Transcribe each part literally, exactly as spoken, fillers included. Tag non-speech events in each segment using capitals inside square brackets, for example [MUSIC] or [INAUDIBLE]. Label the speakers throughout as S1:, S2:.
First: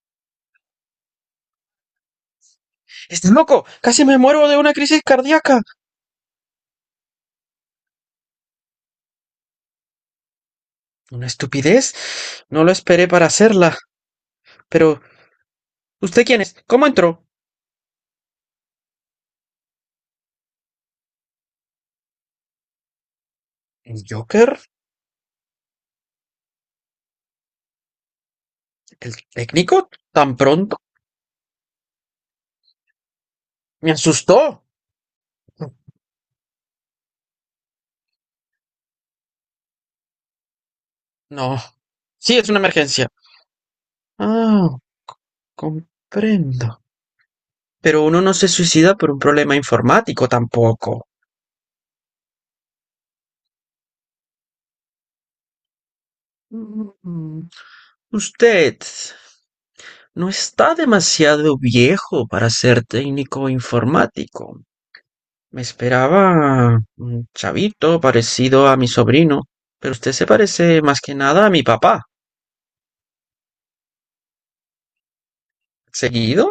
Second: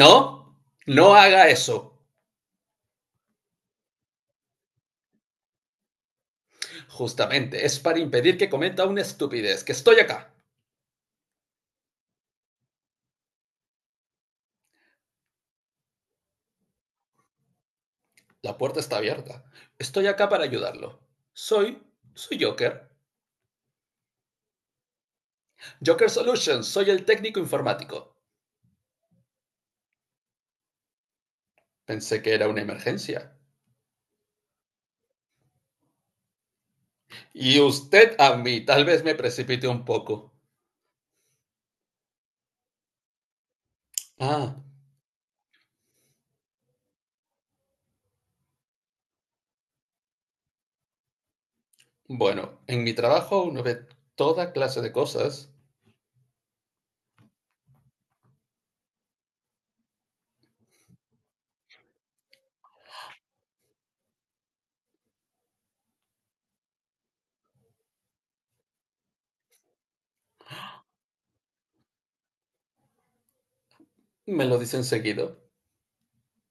S1: No, no haga eso.
S2: ¡Estás loco! ¡Casi me muero de una crisis cardíaca!
S1: Justamente, es para impedir que cometa una estupidez, que estoy acá.
S2: Una estupidez. No lo esperé para hacerla. Pero, ¿usted quién es? ¿Cómo entró?
S1: La puerta está abierta. Estoy acá para ayudarlo. Soy, soy Joker.
S2: ¿El Joker?
S1: Joker Solutions, soy el técnico informático.
S2: ¿El técnico? ¿Tan pronto?
S1: Pensé que era una emergencia.
S2: Me asustó.
S1: Y usted a mí, tal vez me precipite un poco.
S2: No. Sí, es una emergencia.
S1: Ah,
S2: Ah, comprendo. Pero uno no se suicida por un problema informático tampoco.
S1: bueno, en mi trabajo uno ve toda clase de cosas.
S2: Mm, Usted no está demasiado viejo para ser técnico informático. Me esperaba un chavito parecido a mi sobrino, pero usted se parece más que nada a mi papá.
S1: Me lo dicen seguido.
S2: ¿Seguido?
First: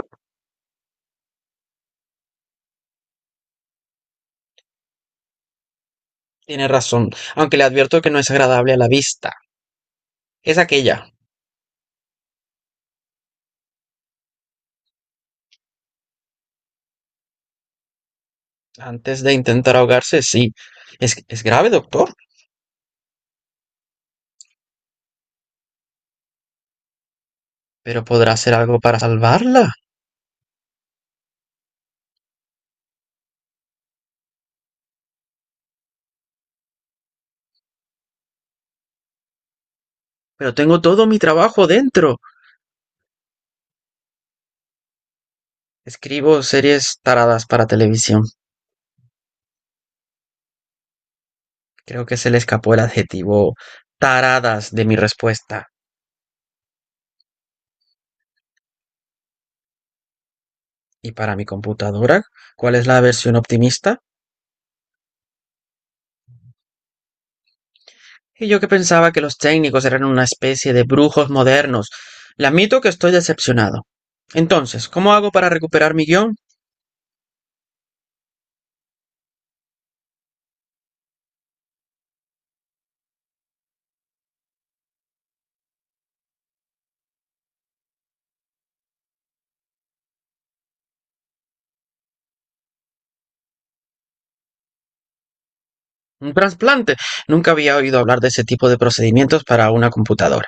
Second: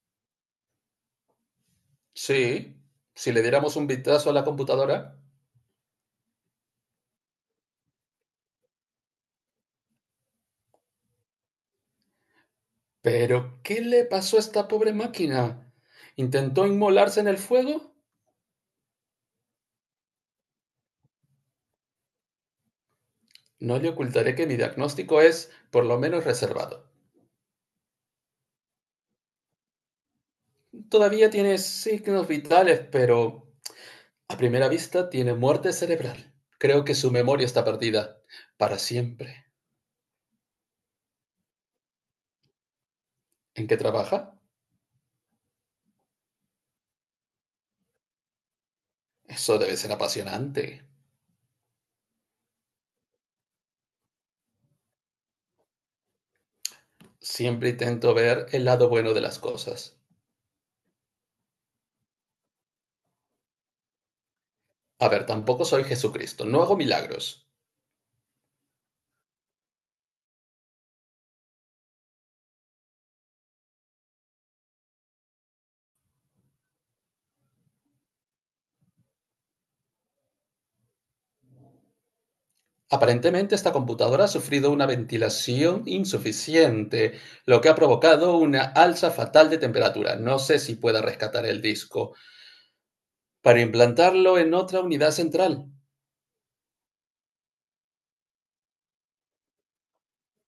S1: Sí, si le diéramos un vistazo a la computadora.
S2: Tiene razón, aunque le advierto que no es agradable a la vista. Es aquella.
S1: Pero, ¿qué le pasó a esta pobre máquina? ¿Intentó inmolarse en el fuego?
S2: Antes de intentar ahogarse, sí. Es, es grave, doctor,
S1: No le ocultaré que mi diagnóstico es, por lo menos, reservado.
S2: pero podrá hacer algo para salvarla.
S1: Todavía tiene signos vitales, pero a primera vista tiene muerte cerebral. Creo que su memoria está perdida. Para siempre.
S2: Pero tengo todo mi trabajo dentro.
S1: ¿En qué trabaja?
S2: Escribo series taradas para televisión.
S1: Eso debe ser apasionante.
S2: Creo que se le escapó el adjetivo taradas de mi respuesta.
S1: Siempre intento ver el lado bueno de las cosas.
S2: ¿Y para mi computadora? ¿Cuál es la versión optimista?
S1: A ver, tampoco soy Jesucristo, no hago milagros.
S2: Y yo que pensaba que los técnicos eran una especie de brujos modernos. Le admito que estoy decepcionado. Entonces, ¿cómo hago para recuperar mi guión?
S1: Aparentemente, esta computadora ha sufrido una ventilación insuficiente, lo que ha provocado una alza fatal de temperatura. No sé si pueda rescatar el disco para implantarlo en otra unidad central.
S2: Un trasplante. Nunca había oído hablar de ese tipo de procedimientos para una computadora.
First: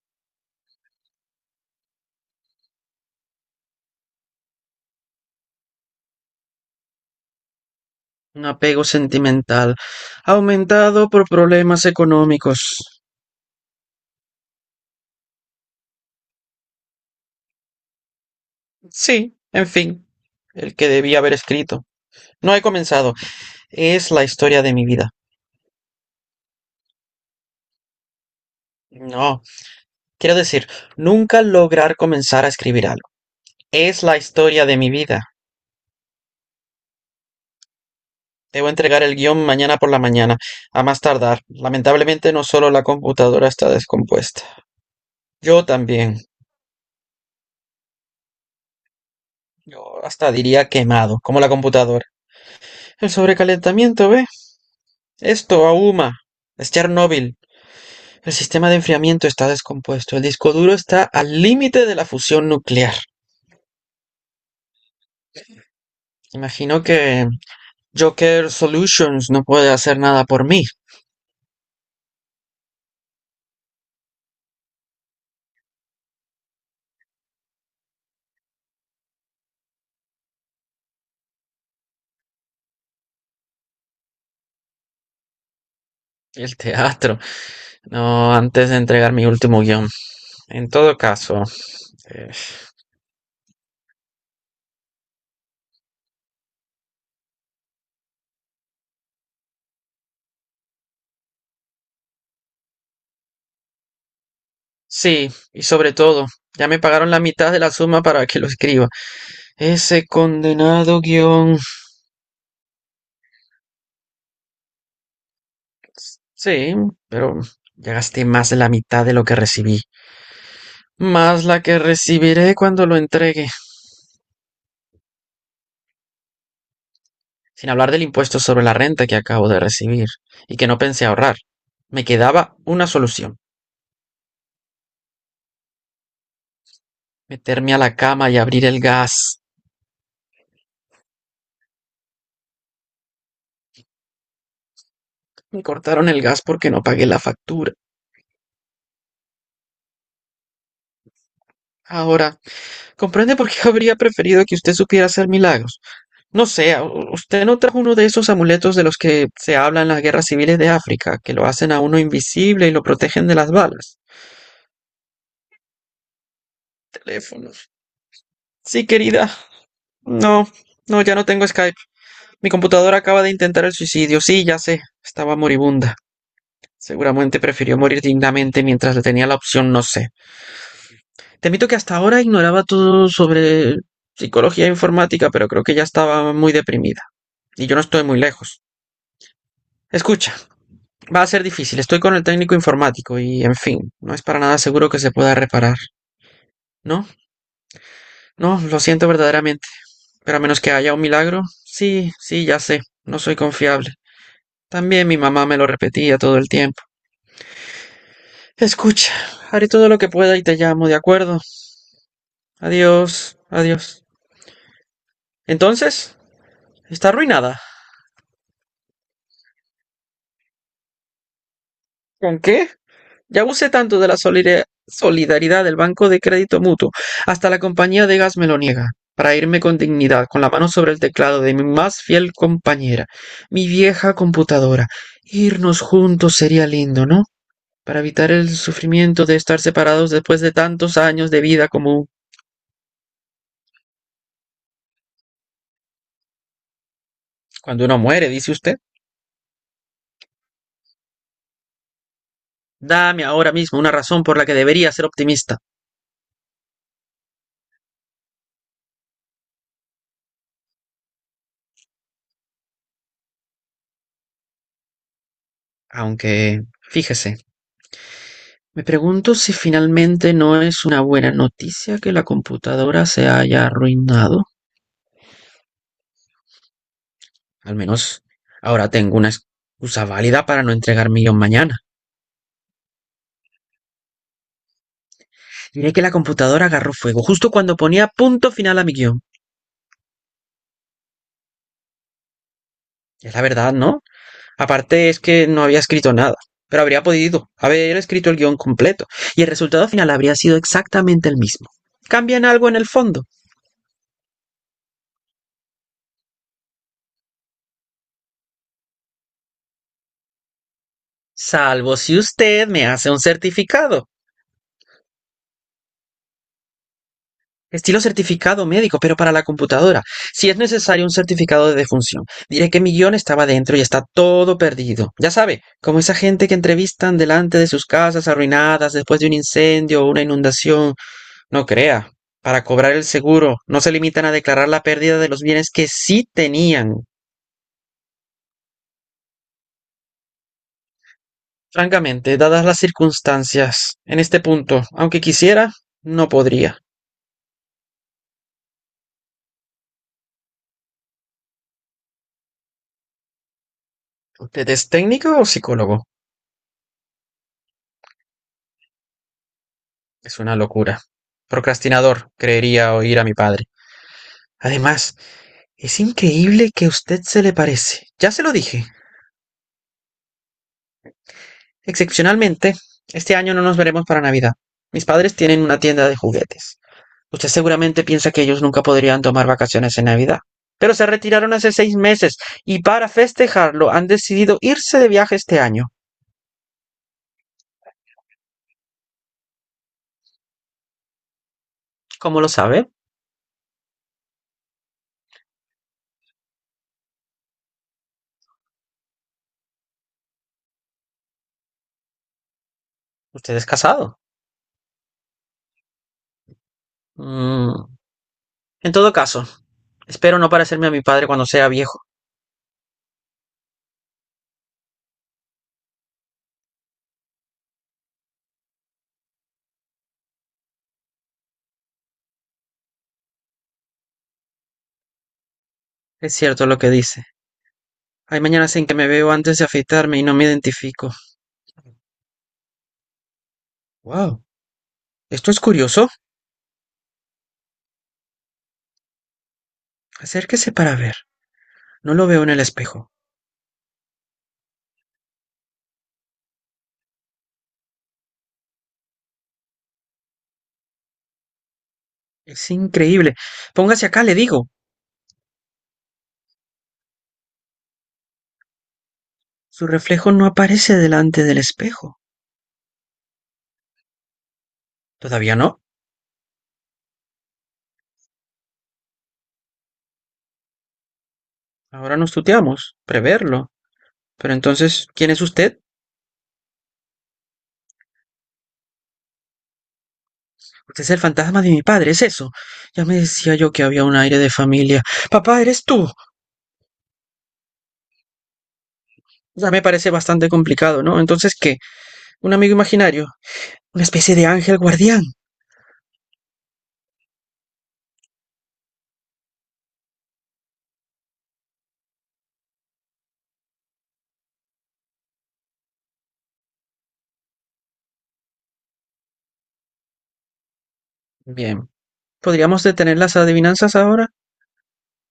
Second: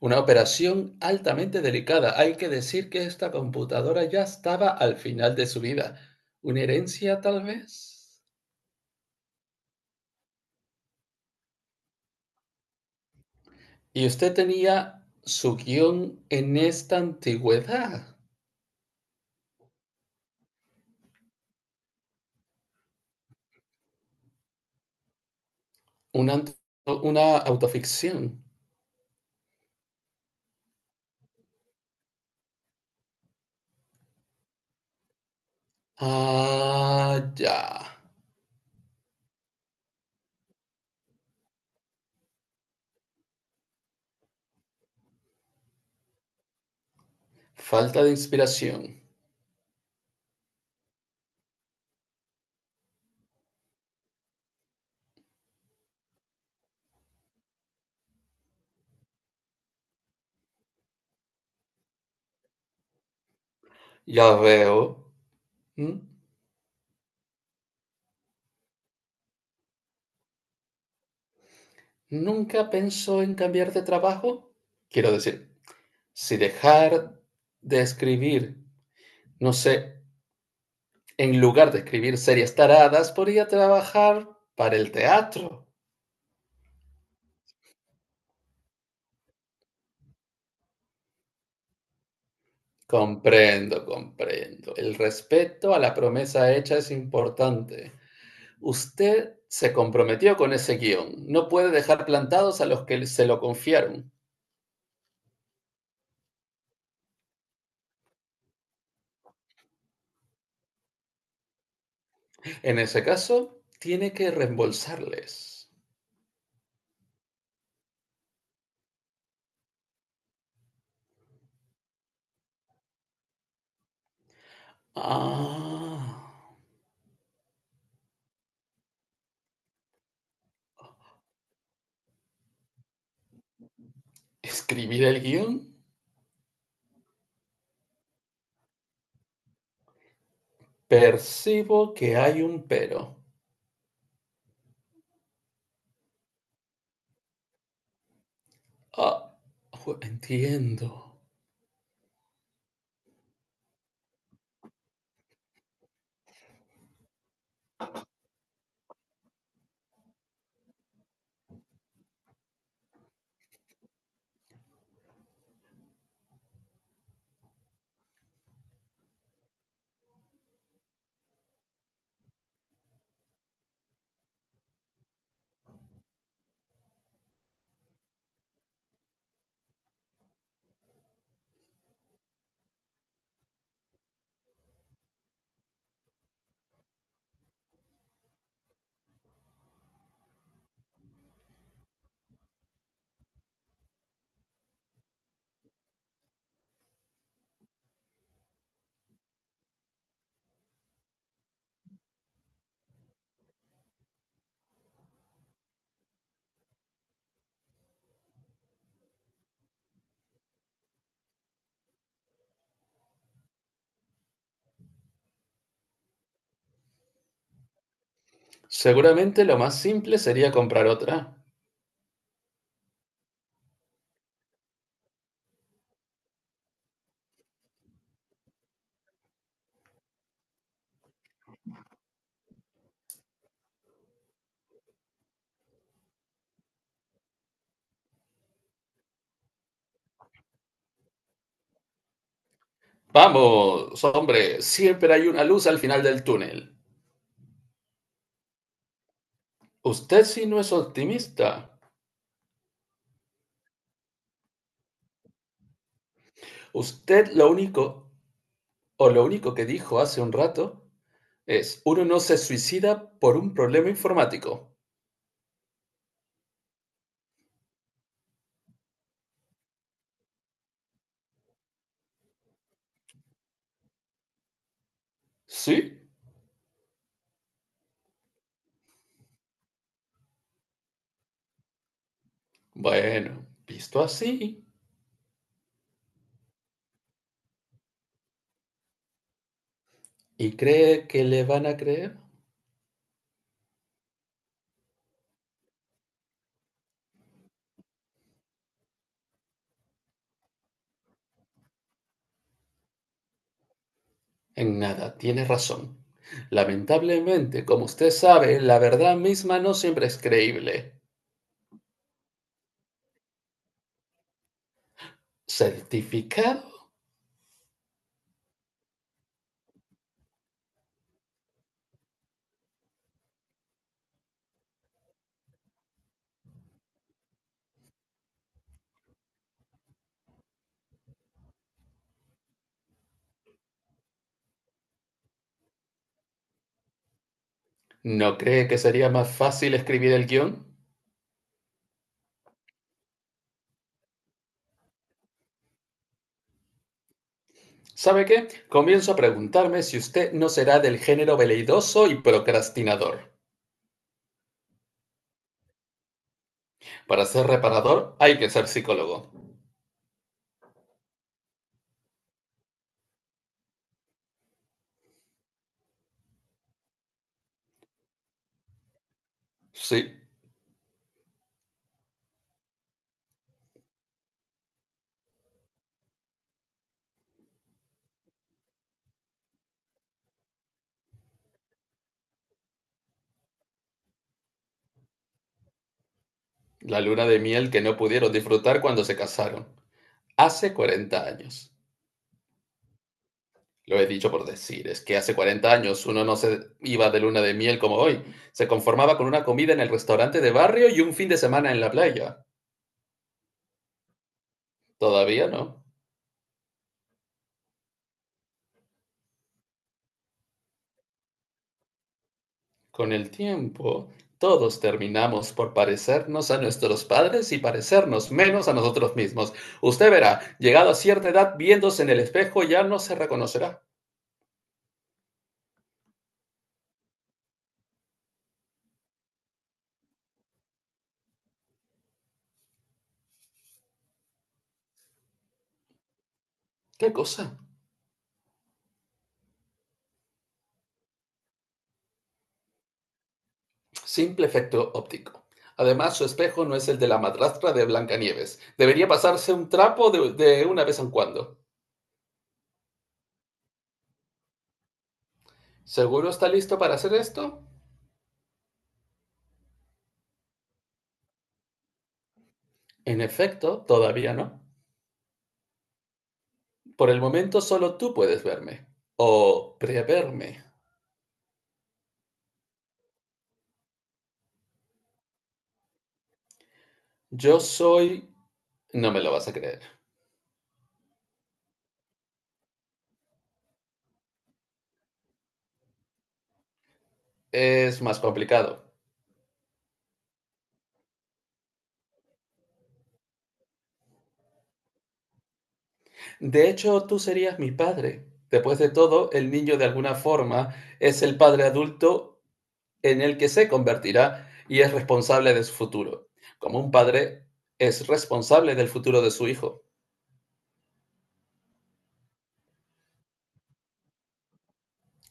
S1: Una operación altamente delicada. Hay que decir que esta computadora ya estaba al final de su vida. ¿Una herencia, tal vez?
S2: Un apego sentimental aumentado por problemas económicos.
S1: Y usted tenía su guión en esta antigüedad.
S2: Sí, en fin, el que debía haber escrito. No he comenzado. Es la historia de mi vida.
S1: Una, una autoficción.
S2: No, quiero decir, nunca lograr comenzar a escribir algo. Es la historia de mi vida.
S1: Ah, ya.
S2: Debo entregar el guión mañana por la mañana, a más tardar. Lamentablemente no solo la computadora está descompuesta, yo también.
S1: Falta de inspiración.
S2: Yo hasta diría quemado, como la computadora. El sobrecalentamiento, ¿ve? Esto ahuma. Es Chernóbil. El sistema de enfriamiento está descompuesto. El disco duro está al límite de la fusión nuclear.
S1: Ya veo. ¿Mm?
S2: Imagino que Joker Solutions no puede hacer nada por mí.
S1: ¿Nunca pensó en cambiar de trabajo? Quiero decir, si dejar de escribir, no sé, en lugar de escribir series taradas, podría trabajar para el teatro.
S2: El teatro. No, antes de entregar mi último guión. En todo caso. eh,
S1: Comprendo, comprendo. El respeto a la promesa hecha es importante. Usted se comprometió con ese guión. No puede dejar plantados a los que se lo confiaron.
S2: Sí, y sobre todo, ya me pagaron la mitad de la suma para que lo escriba. Ese condenado guión.
S1: En ese caso, tiene que reembolsarles.
S2: Sí, pero ya gasté más de la mitad de lo que recibí, más la que recibiré cuando lo entregue,
S1: Ah,
S2: sin hablar del impuesto sobre la renta que acabo de recibir y que no pensé ahorrar. Me quedaba una solución,
S1: escribir el guión.
S2: meterme a la cama y abrir el gas.
S1: Percibo que hay un pero.
S2: Me cortaron el gas porque no pagué la factura.
S1: Ah, ju- entiendo.
S2: Ahora, ¿comprende por qué habría preferido que usted supiera hacer milagros? No sé, ¿a- u- ¿usted no trajo uno de esos amuletos de los que se habla en las guerras civiles de África, que lo hacen a uno invisible y lo protegen de las balas? Teléfonos. Sí, querida. No, no, ya no tengo Skype. Mi computadora acaba de intentar el suicidio. Sí, ya sé. Estaba moribunda. Seguramente prefirió morir dignamente mientras le tenía la opción, no sé. Te admito que hasta ahora ignoraba todo sobre psicología informática, pero creo que ya estaba muy deprimida. Y yo no estoy muy lejos. Escucha. Va a ser difícil, estoy con el técnico informático y, en fin, no es para nada seguro que se pueda reparar. No, no, lo siento verdaderamente, pero a menos que haya un milagro, sí, sí, ya sé, no soy confiable. También mi mamá me lo repetía todo el tiempo. Escucha, haré todo lo que pueda y te llamo, ¿de acuerdo? Adiós, adiós. Entonces, está arruinada.
S1: Seguramente lo más simple sería comprar otra.
S2: ¿Con qué? Ya abusé tanto de la solidaridad del Banco de Crédito Mutuo, hasta la compañía de gas me lo niega, para irme con dignidad, con la mano sobre el teclado de mi más fiel compañera, mi vieja computadora. Irnos juntos sería lindo, ¿no? Para evitar el sufrimiento de estar separados después de tantos años de vida común.
S1: Vamos, hombre, siempre hay una luz al final del túnel.
S2: Cuando uno muere, dice usted.
S1: Usted sí no es optimista.
S2: Dame ahora mismo una razón por la que debería ser optimista.
S1: Usted lo único, o lo único que dijo hace un rato, es, uno no se suicida por un problema informático.
S2: Aunque, fíjese, me pregunto si finalmente no es una buena noticia que la computadora se haya arruinado.
S1: ¿Sí?
S2: Al menos ahora tengo una excusa válida para no entregar mi guión mañana.
S1: Bueno, visto así,
S2: Diré que la computadora agarró fuego justo cuando ponía punto final a mi guión.
S1: ¿y cree que le van a creer?
S2: Es la verdad, ¿no? Aparte es que no había escrito nada, pero habría podido haber escrito el guión completo y el resultado final habría sido exactamente el mismo. Cambian algo en el fondo,
S1: En nada, tiene razón. Lamentablemente, como usted sabe, la verdad misma no siempre es creíble.
S2: salvo si usted me hace un certificado.
S1: ¿Certificado?
S2: Estilo certificado médico, pero para la computadora. Si es necesario un certificado de defunción, diré que mi guión estaba dentro y está todo perdido. Ya sabe, como esa gente que entrevistan delante de sus casas arruinadas después de un incendio o una inundación. No crea. Para cobrar el seguro, no se limitan a declarar la pérdida de los bienes que sí tenían.
S1: ¿No cree que sería más fácil escribir el guión?
S2: Francamente, dadas las circunstancias, en este punto, aunque quisiera, no podría.
S1: ¿Sabe qué? Comienzo a preguntarme si usted no será del género veleidoso y procrastinador.
S2: ¿Usted es técnico o psicólogo?
S1: Para ser reparador hay que ser psicólogo.
S2: Es una locura. Procrastinador, creería oír a mi padre. Además, es increíble que usted se le parece. Ya se lo dije.
S1: Sí,
S2: Excepcionalmente, este año no nos veremos para Navidad. Mis padres tienen una tienda de juguetes. Usted seguramente piensa que ellos nunca podrían tomar vacaciones en Navidad. Pero se retiraron hace seis meses y para festejarlo han decidido irse de viaje este año.
S1: la luna de miel que no pudieron disfrutar cuando se casaron. Hace cuarenta años.
S2: ¿Cómo lo sabe?
S1: Lo he dicho por decir, es que hace cuarenta años uno no se iba de luna de miel como hoy. Se conformaba con una comida en el restaurante de barrio y un fin de semana en la playa.
S2: Usted es casado.
S1: Todavía no.
S2: Mm. En todo caso, espero no parecerme a mi padre cuando sea viejo.
S1: Con el tiempo, todos terminamos por parecernos a nuestros padres y parecernos menos a nosotros mismos. Usted verá, llegado a cierta edad, viéndose en el espejo ya no se reconocerá.
S2: Es cierto lo que dice. Hay mañanas en que me veo antes de afeitarme y no me identifico. Wow, esto es curioso.
S1: ¿Qué cosa?
S2: Acérquese para ver. No lo veo en el espejo.
S1: Simple efecto óptico. Además, su espejo no es el de la madrastra de Blancanieves. Debería pasarse un trapo de, de una vez en cuando.
S2: Es increíble. Póngase acá, le digo.
S1: ¿Seguro está listo para hacer esto?
S2: Su reflejo no aparece delante del espejo.
S1: En efecto, todavía no.
S2: ¿Todavía no?
S1: Por el momento solo tú puedes verme. O preverme.
S2: Ahora nos tuteamos. Preverlo. Pero entonces, ¿quién es usted?
S1: Yo soy... No me lo vas a creer.
S2: Usted es el fantasma de mi padre, es eso. Ya me decía yo que había un aire de familia. Papá, eres tú.
S1: Es más complicado.
S2: Ya me parece bastante complicado, ¿no? Entonces, ¿qué? ¿Un amigo imaginario? ¿Una especie de ángel guardián?
S1: De hecho, tú serías mi padre. Después de todo, el niño de alguna forma es el padre adulto en el que se convertirá y es responsable de su futuro. Como un padre es responsable del futuro de su hijo.
S2: Bien. ¿Podríamos detener las adivinanzas ahora?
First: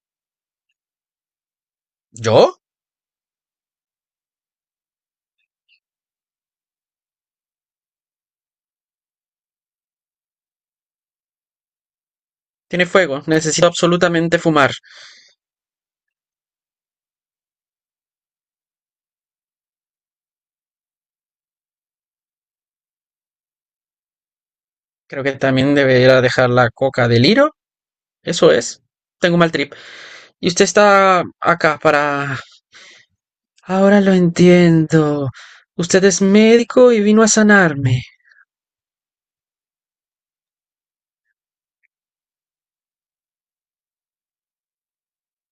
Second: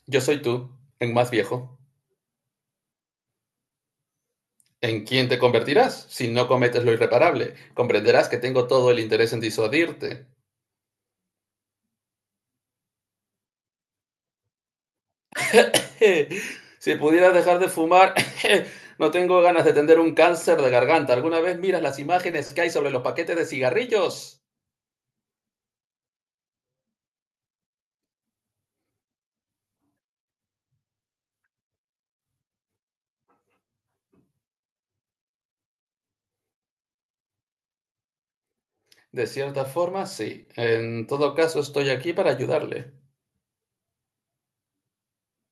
S1: Yo soy tú, en más viejo.
S2: ¿Yo?
S1: ¿En quién te convertirás si no cometes lo irreparable? Comprenderás que tengo todo el interés en disuadirte.
S2: Tiene fuego, necesito absolutamente fumar.
S1: [LAUGHS] Si pudieras dejar de fumar, [LAUGHS] no tengo ganas de tener un cáncer de garganta. ¿Alguna vez miras las imágenes que hay sobre los paquetes de cigarrillos?
S2: Creo que también debería dejar la coca del hilo. Eso es. Tengo un mal trip. Y usted está acá para... Ahora lo entiendo. Usted es médico y vino a sanarme.
S1: De cierta forma, sí. En todo caso, estoy aquí para ayudarle.